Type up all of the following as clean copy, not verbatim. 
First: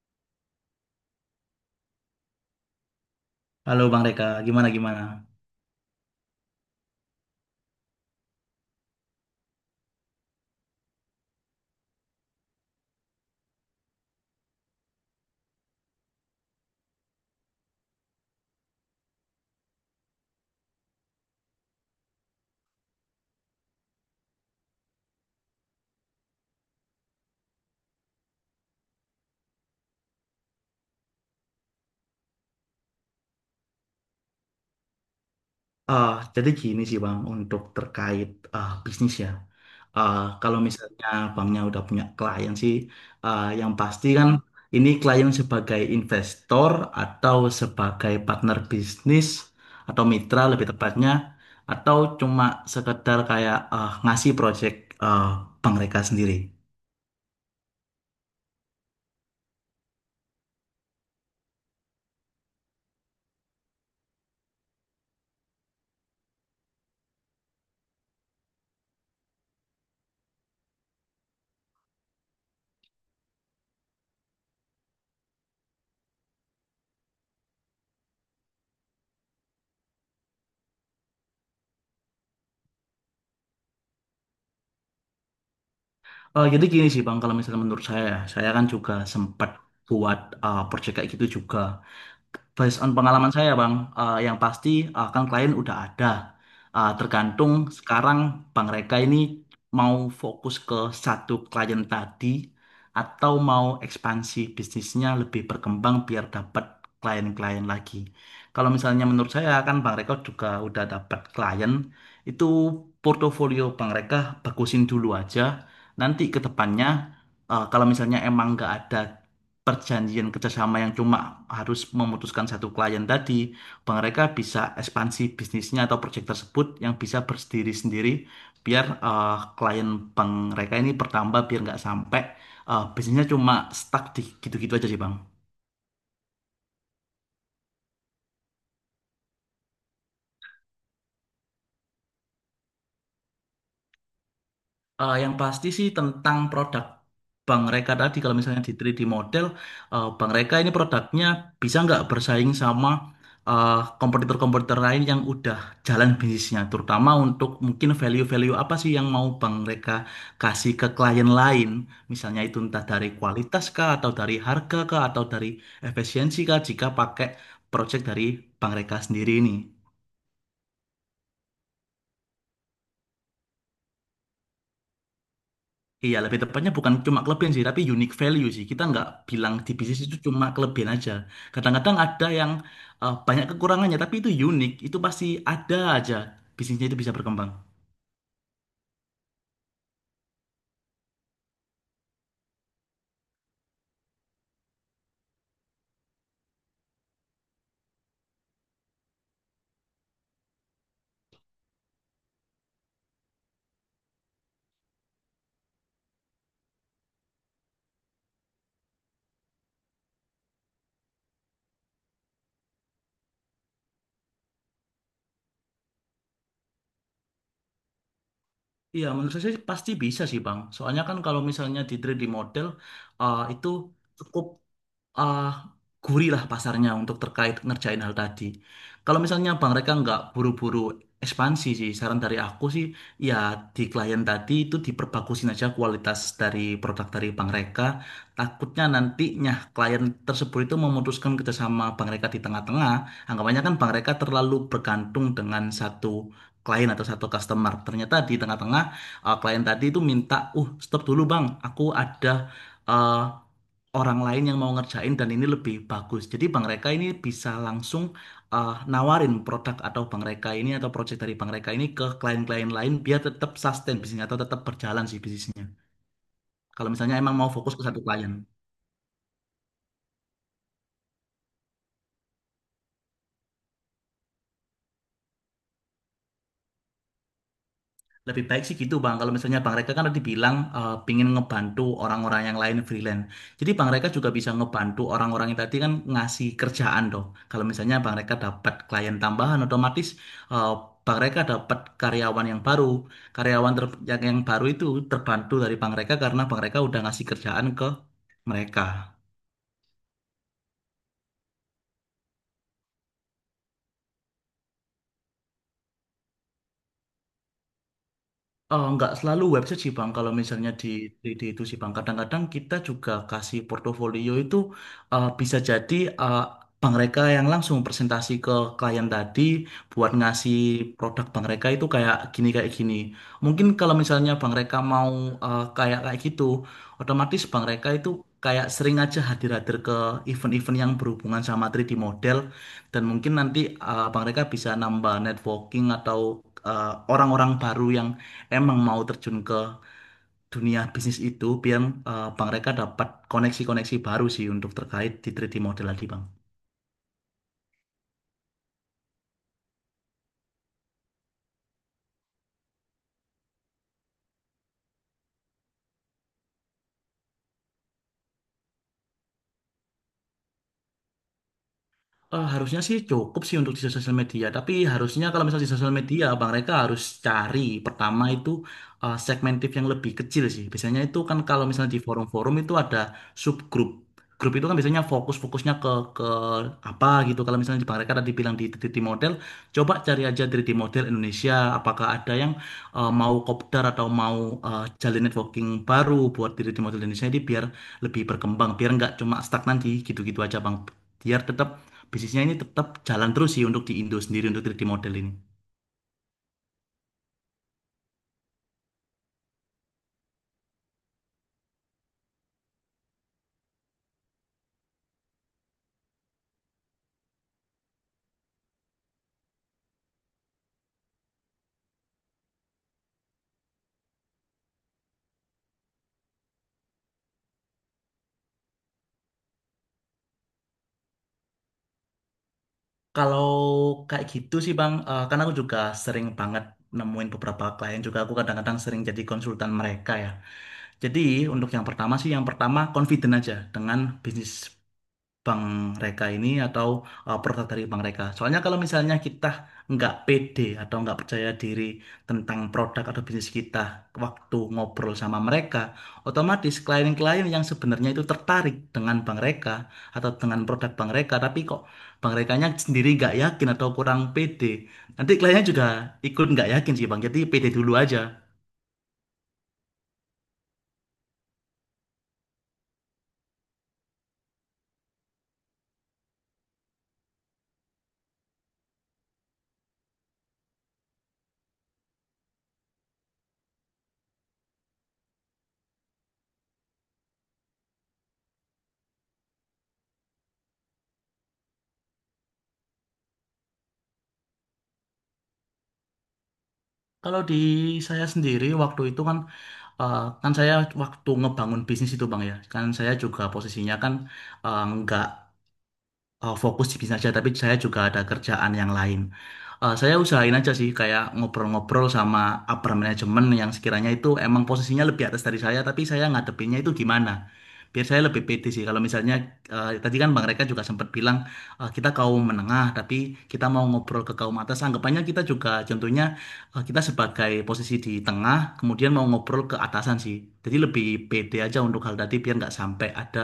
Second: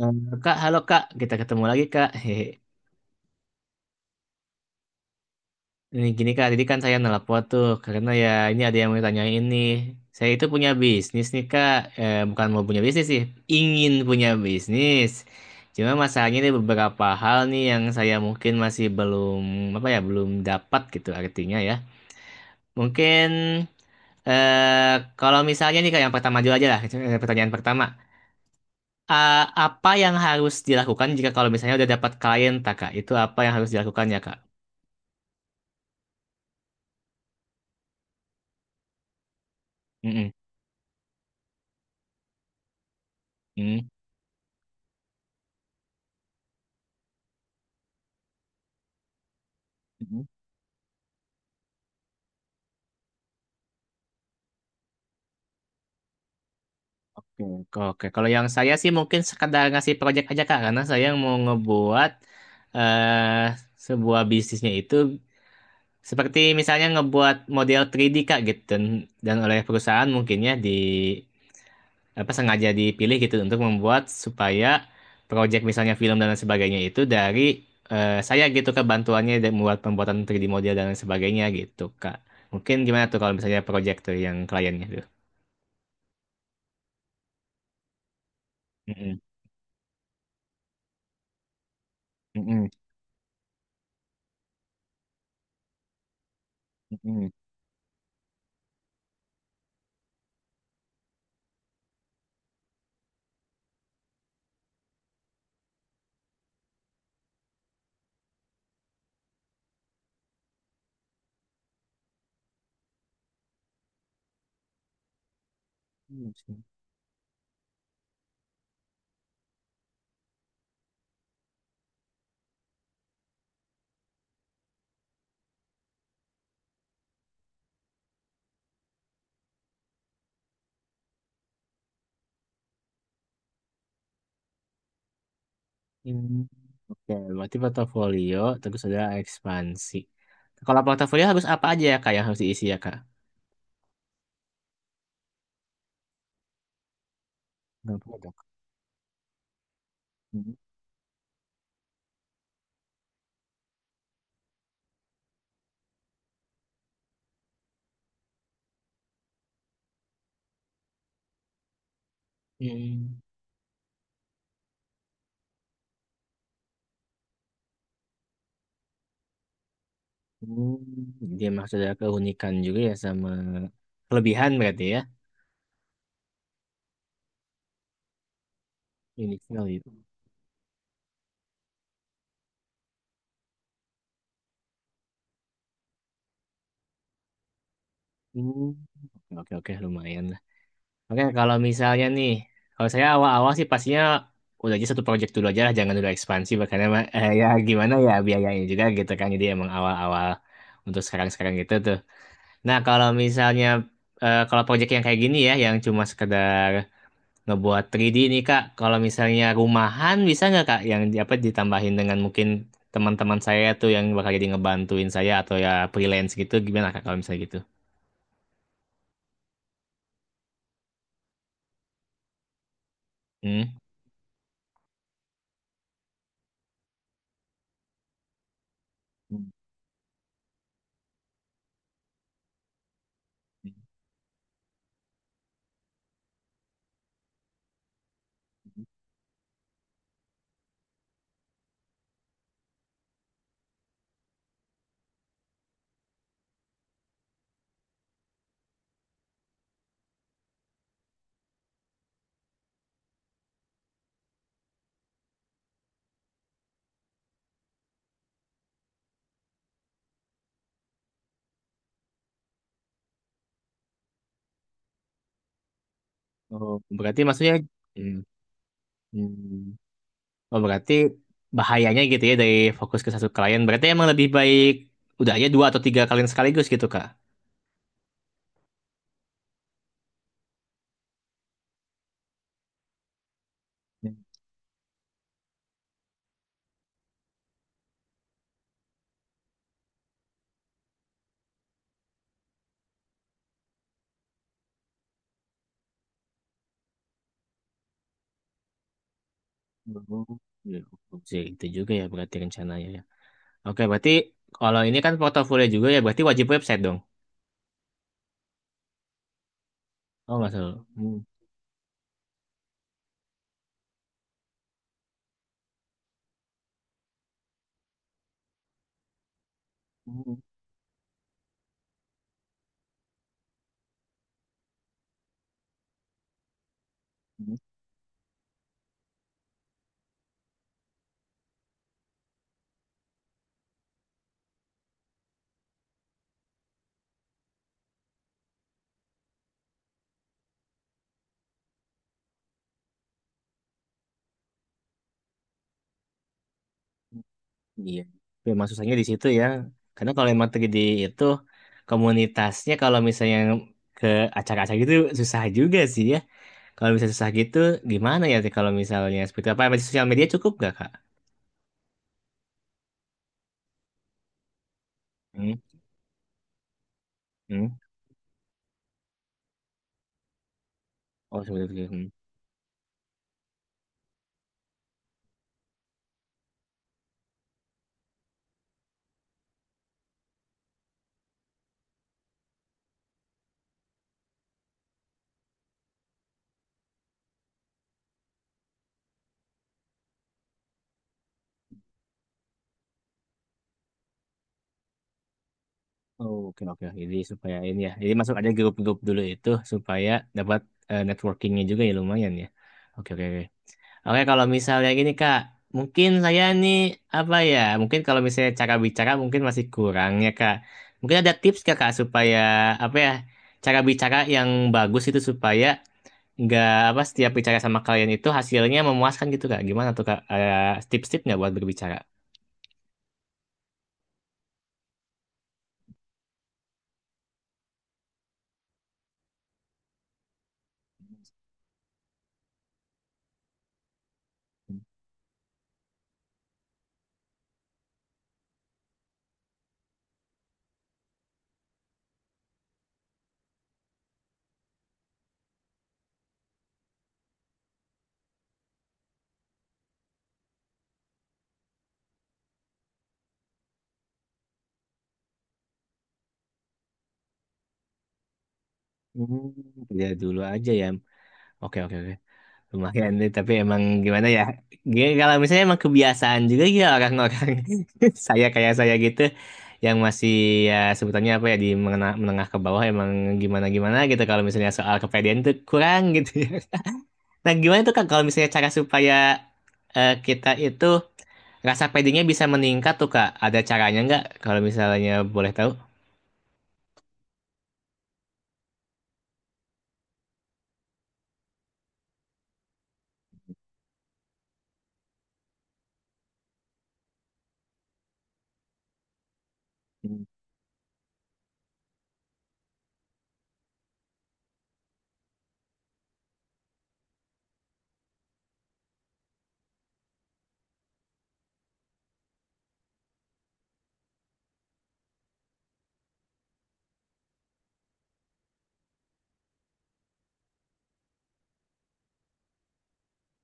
Eh, Kak, halo Kak, kita ketemu lagi Kak. Hehe. Halo Bang Reka, gimana gimana? Ini gini Kak, tadi kan saya nelpon tuh karena ya ini ada yang mau tanya ini. Saya itu punya bisnis nih Kak, bukan mau punya bisnis sih, ingin punya bisnis. Cuma masalahnya ada beberapa hal nih yang saya mungkin masih belum apa ya, belum dapat gitu artinya ya. Mungkin kalau misalnya nih Kak, yang pertama dulu aja lah, pertanyaan pertama. Apa yang harus dilakukan jika kalau misalnya udah dapat klien, tak, Kak? Itu apa yang harus dilakukan ya, Kak? Ah, jadi gini sih Bang, untuk terkait bisnis ya. Mm-mm, Kalau misalnya Bangnya udah punya klien sih, yang mm-mm, pasti kan ini klien sebagai investor atau sebagai partner bisnis atau mm-mm. mitra lebih tepatnya, atau cuma sekedar kayak ngasih project ah, Bang Reka sendiri. Oke, oke, oke. Kalau yang saya sih mungkin sekedar ngasih project aja Kak, karena saya mau ngebuat eh sebuah bisnisnya itu seperti misalnya ngebuat model 3D Kak gitu dan oleh perusahaan mungkinnya di apa sengaja dipilih gitu untuk membuat supaya project misalnya film dan lain sebagainya itu dari saya gitu Kak bantuannya dan membuat pembuatan 3D model dan lain sebagainya gitu Kak. Mungkin gimana tuh kalau misalnya project tuh yang kliennya tuh? Jadi gini sih Bang, kalau misalnya menurut saya, ya, saya kan juga Mm-mm, sempat buat project kayak gitu juga. mm-mm, Based on pengalaman saya, Bang, yang pasti kan klien udah ada. Mm-mm. Tergantung sekarang Bang Reka ini mau fokus ke satu klien tadi atau mau ekspansi bisnisnya lebih berkembang biar dapat klien-klien lagi. Kalau misalnya menurut saya kan Bang Reka juga udah dapat klien, itu portofolio Bang Reka bagusin dulu aja. Nanti Hmm, ke sih. depannya kalau misalnya emang nggak ada perjanjian kerjasama yang cuma harus memutuskan satu klien tadi, mereka bisa ekspansi bisnisnya atau proyek tersebut yang bisa berdiri sendiri biar klien bank mereka ini bertambah biar nggak sampai bisnisnya cuma stuck di gitu-gitu aja sih bang. Hmm. Oke, berarti portofolio terus ada ekspansi. Kalau portofolio harus apa aja ya kak yang harus diisi ya kak? Yang pasti sih tentang produk Bang Reka Nggak tadi, produk. kalau misalnya di 3D model, Bang Hmm. Reka ini produknya bisa nggak bersaing sama eh, kompetitor-kompetitor lain yang udah jalan bisnisnya, terutama untuk mungkin value-value apa sih yang mau Bang Reka kasih ke klien lain, misalnya itu entah dari Hmm. kualitas kah, atau dari harga kah, atau dari efisiensi kah, jika pakai project dari Bang Reka sendiri ini. Hmm. Jadi emang sudah keunikan juga ya sama kelebihan berarti ya. Iya, lebih tepatnya bukan cuma kelebihan sih, tapi unique value sih. Kita nggak Unique bilang di value. bisnis itu cuma kelebihan aja. Kadang-kadang ada yang banyak kekurangannya, tapi itu unik. Itu pasti ada aja bisnisnya itu bisa berkembang. Hmm. Oke, oke, oke, lumayan lah. Oke, kalau misalnya nih, kalau saya awal-awal sih pastinya udah aja satu project dulu aja lah, jangan dulu ekspansi, makanya mah, eh, ya gimana ya biayanya juga gitu kan. Jadi emang awal-awal untuk sekarang-sekarang gitu tuh. Nah, kalau misalnya kalau project yang kayak gini ya, yang cuma sekedar ngebuat 3D nih Kak, kalau misalnya rumahan bisa nggak Kak yang di- apa ditambahin dengan mungkin teman-teman saya tuh yang bakal jadi ngebantuin saya atau ya freelance gitu gimana Kak kalau misalnya gitu? Iya, menurut saya sih pasti bisa sih, Bang. Soalnya kan kalau misalnya di 3D model, Hmm? itu cukup ah, gurih lah pasarnya untuk terkait ngerjain hal tadi. Kalau Hmm. misalnya Bang mereka nggak buru-buru ekspansi sih, saran dari aku sih ya di klien tadi itu diperbagusin aja kualitas dari produk dari Bang mereka. Takutnya nantinya klien tersebut itu memutuskan kerjasama Bang mereka di tengah-tengah. Anggapannya kan Bang mereka terlalu bergantung dengan satu klien atau satu customer. Ternyata di tengah-tengah klien tadi itu minta, stop dulu Bang, aku ada ah, orang lain yang mau ngerjain dan ini lebih bagus. Jadi Bang Reka ini bisa langsung nawarin produk atau Bang Reka ini atau project dari Bang Reka ini ke klien-klien lain biar tetap sustain bisnisnya atau tetap berjalan sih bisnisnya. Oh, Kalau misalnya berarti emang mau maksudnya fokus ke satu hmm, klien. hmm. Oh, berarti bahayanya gitu ya dari fokus ke satu klien. Berarti emang lebih baik udah aja dua atau tiga klien sekaligus gitu Kak. Lebih baik sih gitu Bang, kalau misalnya Bang Reka kan tadi bilang pingin ngebantu orang-orang yang lain freelance. Jadi Bang Reka Ya. juga bisa ngebantu orang-orang yang tadi kan ngasih kerjaan dong. Kalau misalnya Bang Reka dapat klien tambahan, otomatis eh, Bang Reka dapat karyawan yang baru. Yang baru itu terbantu dari Bang Reka karena Bang Reka udah ngasih kerjaan ke mereka. Oh, ya, oh. Sih, itu juga ya berarti rencananya. Oke, berarti kalau ini kan portofolio juga ya, berarti wajib website dong. Nggak selalu website sih Bang, kalau Oh, nggak misalnya salah. Hmm. Di itu sih Bang. Kadang-kadang kita juga kasih portofolio itu bisa jadi eh, bank mereka yang langsung presentasi ke klien tadi buat Hmm. ngasih produk bang mereka itu kayak gini kayak gini. Mungkin kalau misalnya bang mereka mau kayak kayak gitu, otomatis Hmm. bang mereka itu kayak sering aja hadir-hadir ke event-event yang berhubungan sama 3D model dan mungkin nanti bank mereka bisa nambah networking atau orang-orang baru yang emang mau terjun ke dunia bisnis itu biar Bang Reka dapat koneksi-koneksi baru sih untuk terkait di 3D model tadi Bang. Iya. Memang susahnya di situ ya. Karena kalau emang 3D itu komunitasnya kalau misalnya ke acara-acara gitu susah juga sih ya. Kalau misalnya susah gitu gimana ya Teh, kalau misalnya seperti apa? Masih sosial media cukup nggak, Kak? Harusnya sih cukup sih untuk di sosial media, tapi harusnya kalau Hmm. misalnya di sosial media, Bang Reka harus cari Hmm. pertama itu segmentif yang lebih kecil sih. Biasanya itu kan Oh, kalau seperti misalnya itu. di Hmm. forum-forum itu ada subgroup. Grup itu kan biasanya fokus-fokusnya ke apa gitu. Kalau misalnya di Bang Reka tadi bilang di 3D model, coba cari aja 3D model Indonesia. Apakah ada yang mau kopdar atau mau jalin networking baru buat 3D model Indonesia ini biar lebih berkembang, biar nggak cuma stagnan di gitu-gitu aja, Bang. Biar tetap bisnisnya ini tetap jalan terus sih untuk di Indo sendiri untuk 3D model ini. Oh, oke, oke. Jadi supaya ini ya. Jadi masuk ada grup-grup dulu itu supaya dapat networkingnya juga ya lumayan ya. Oke, oke, oke. Oke, kalau misalnya gini Kak, mungkin saya nih apa ya? Mungkin kalau misalnya cara bicara mungkin masih kurang ya Kak. Mungkin ada tips nggak, Kak supaya apa ya? Cara bicara yang bagus itu supaya nggak apa setiap bicara sama kalian itu hasilnya memuaskan gitu Kak. Gimana tuh Kak? Ada tips-tipsnya buat berbicara? Kalau kayak gitu sih Bang, karena aku juga sering banget nemuin beberapa klien juga aku kadang-kadang sering jadi konsultan mereka ya. Jadi untuk yang pertama confident aja dengan bisnis bank mereka ini atau produk dari bank mereka. Soalnya kalau misalnya kita nggak pede atau nggak percaya diri tentang produk atau bisnis kita waktu ngobrol sama mereka, otomatis klien-klien yang sebenarnya itu tertarik dengan bank mereka atau dengan produk bank mereka, tapi kok bank merekanya sendiri nggak yakin atau kurang pede, nanti kliennya juga ikut nggak yakin sih bang. Jadi pede dulu aja. Hmm, lihat dulu aja ya. Oke, oke, oke. Lumayan nih, tapi emang gimana ya? G- Kalau misalnya emang kebiasaan juga ya orang-orang saya kayak saya gitu yang masih ya sebutannya apa ya di mengenah- menengah, ke bawah emang gimana-gimana gitu kalau misalnya soal kepedean tuh kurang gitu ya. Nah, gimana tuh Kak kalau misalnya cara supaya kita itu rasa pedenya bisa meningkat tuh Kak? Ada caranya nggak kalau misalnya boleh tahu? Kalau di saya sendiri waktu itu kan Eh, kan saya waktu ngebangun bisnis itu Bang ya, kan saya juga posisinya kan eh, nggak eh, fokus di bisnis aja, tapi saya juga ada kerjaan yang lain. Saya Hmm. usahain aja sih kayak ngobrol-ngobrol sama upper management yang sekiranya itu emang posisinya lebih atas dari saya tapi saya ngadepinnya itu gimana biar saya lebih pede sih kalau misalnya tadi kan Bang Reka juga sempat bilang kita kaum menengah tapi kita mau ngobrol ke kaum atas anggapannya kita juga contohnya kita sebagai posisi di tengah kemudian mau ngobrol ke atasan sih jadi lebih pede aja untuk hal tadi biar nggak sampai ada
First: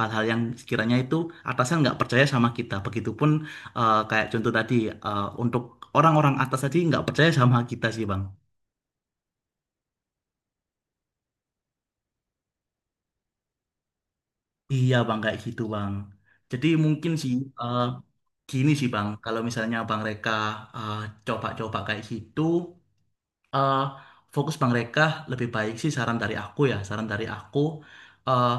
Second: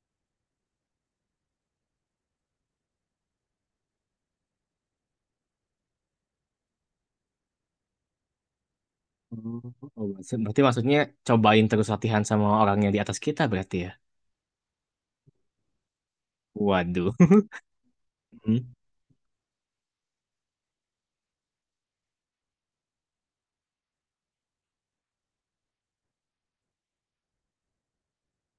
hal-hal yang sekiranya itu atasan nggak percaya sama kita begitupun kayak contoh tadi, untuk orang-orang atas tadi nggak percaya sama kita sih, Bang. Oh, berarti berarti maksudnya cobain terus latihan sama orang yang di atas kita berarti ya? Iya, Bang, kayak gitu, Bang. Jadi Waduh. mungkin sih eh, gini sih, Bang, kalau misalnya Bang Reka eh, coba-coba kayak gitu, eh, fokus Bang Reka lebih baik sih saran dari aku ya, saran dari aku, eh,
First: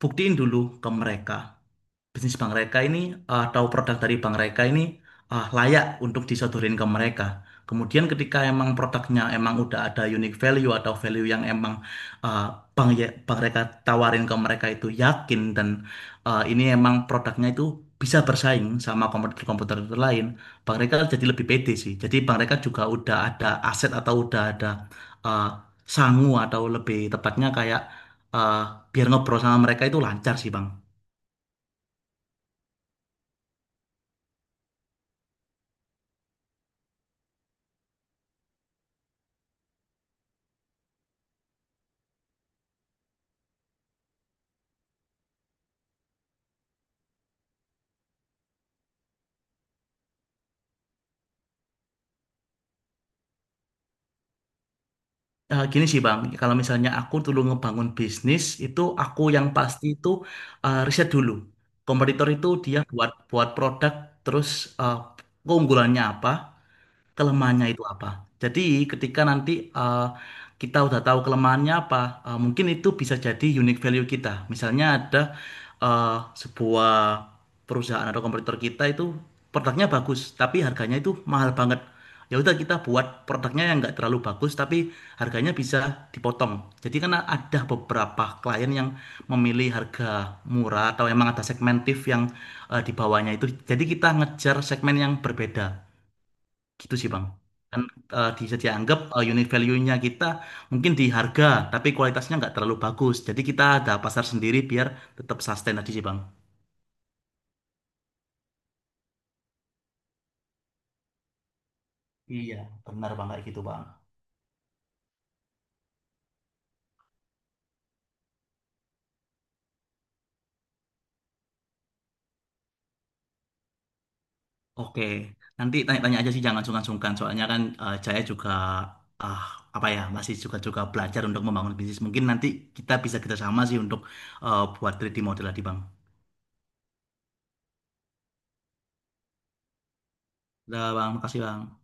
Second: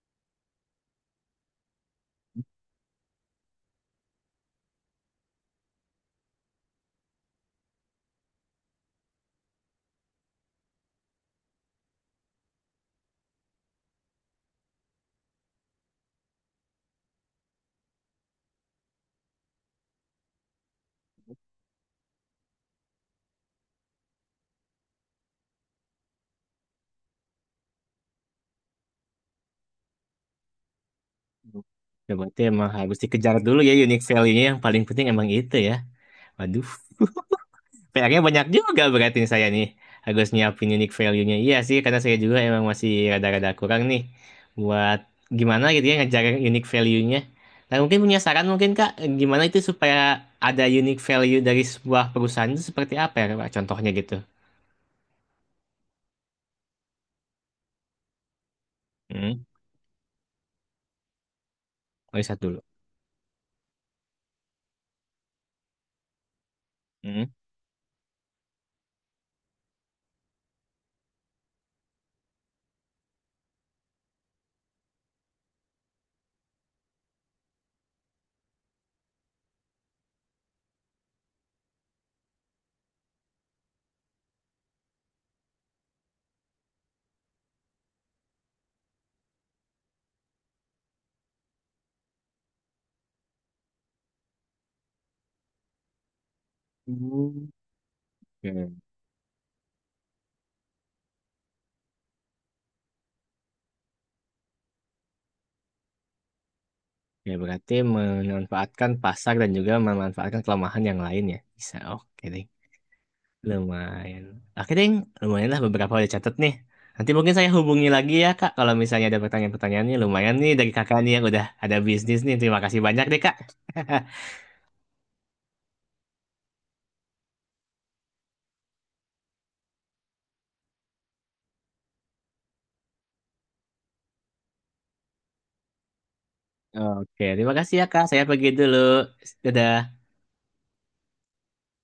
buktiin dulu ke mereka. Bisnis bank mereka ini atau produk dari bank mereka ini layak untuk disodorin ke mereka. Kemudian ketika emang produknya emang udah ada unique value atau value yang emang eh, bank mereka tawarin ke mereka itu yakin dan ini emang produknya itu bisa bersaing sama komputer-komputer itu lain, bank mereka jadi lebih pede sih. Jadi bank mereka juga udah ada aset atau udah ada eh, sangu atau lebih tepatnya kayak eh, biar ngobrol sama mereka itu lancar sih, Bang. Ya, berarti emang harus dikejar dulu ya unique value-nya yang paling penting emang itu ya. Waduh, PR-nya banyak juga berarti nih saya nih. Harus nyiapin unique value-nya. Iya sih, karena saya juga emang masih rada-rada kurang nih. Buat gimana gitu ya ngejar unique value-nya. Nah, mungkin punya saran mungkin Kak, gimana itu supaya ada unique value dari sebuah perusahaan itu seperti apa ya Kak? Contohnya gitu. Gini sih Bang, kalau misalnya aku dulu ngebangun bisnis itu aku Hmm, yang pasti itu riset dulu. Kompetitor riset itu dulu. dia buat buat produk terus eh, keunggulannya apa, Hmm. kelemahannya itu apa. Jadi ketika nanti kita udah tahu kelemahannya apa, mungkin itu bisa jadi unique value kita. Misalnya ada sebuah perusahaan atau kompetitor kita itu produknya bagus, tapi harganya itu mahal banget. Ya udah kita buat produknya yang nggak terlalu bagus, tapi harganya bisa dipotong. Jadi karena ada beberapa klien yang memilih harga murah atau emang ada segmentif yang di bawahnya itu. Jadi kita ngejar segmen yang berbeda. Gitu sih Bang. Hmm. Kan bisa Oke. dianggap unit value-nya kita mungkin di harga, tapi kualitasnya nggak terlalu bagus. Jadi kita ada pasar sendiri biar tetap sustain tadi sih Bang. Ya berarti memanfaatkan pasar dan juga memanfaatkan kelemahan yang lain ya. Bisa, oke deh. Iya, benar Bang kayak gitu Bang. Lumayan. Oke deh, lumayan lah beberapa udah catat nih. Nanti mungkin saya hubungi lagi ya Kak, kalau misalnya ada pertanyaan-pertanyaannya. Lumayan nih dari kakak nih yang udah ada bisnis nih. Terima kasih banyak deh Kak. Oke, nanti tanya-tanya aja sih jangan sungkan-sungkan. Soalnya kan Jaya juga ah apa ya masih juga juga belajar untuk membangun bisnis. Mungkin nanti kita bisa kerjasama sih untuk buat 3D model tadi Bang. Oke, terima kasih ya Kak. Saya pergi dulu. Dadah. Udah Bang, makasih Bang.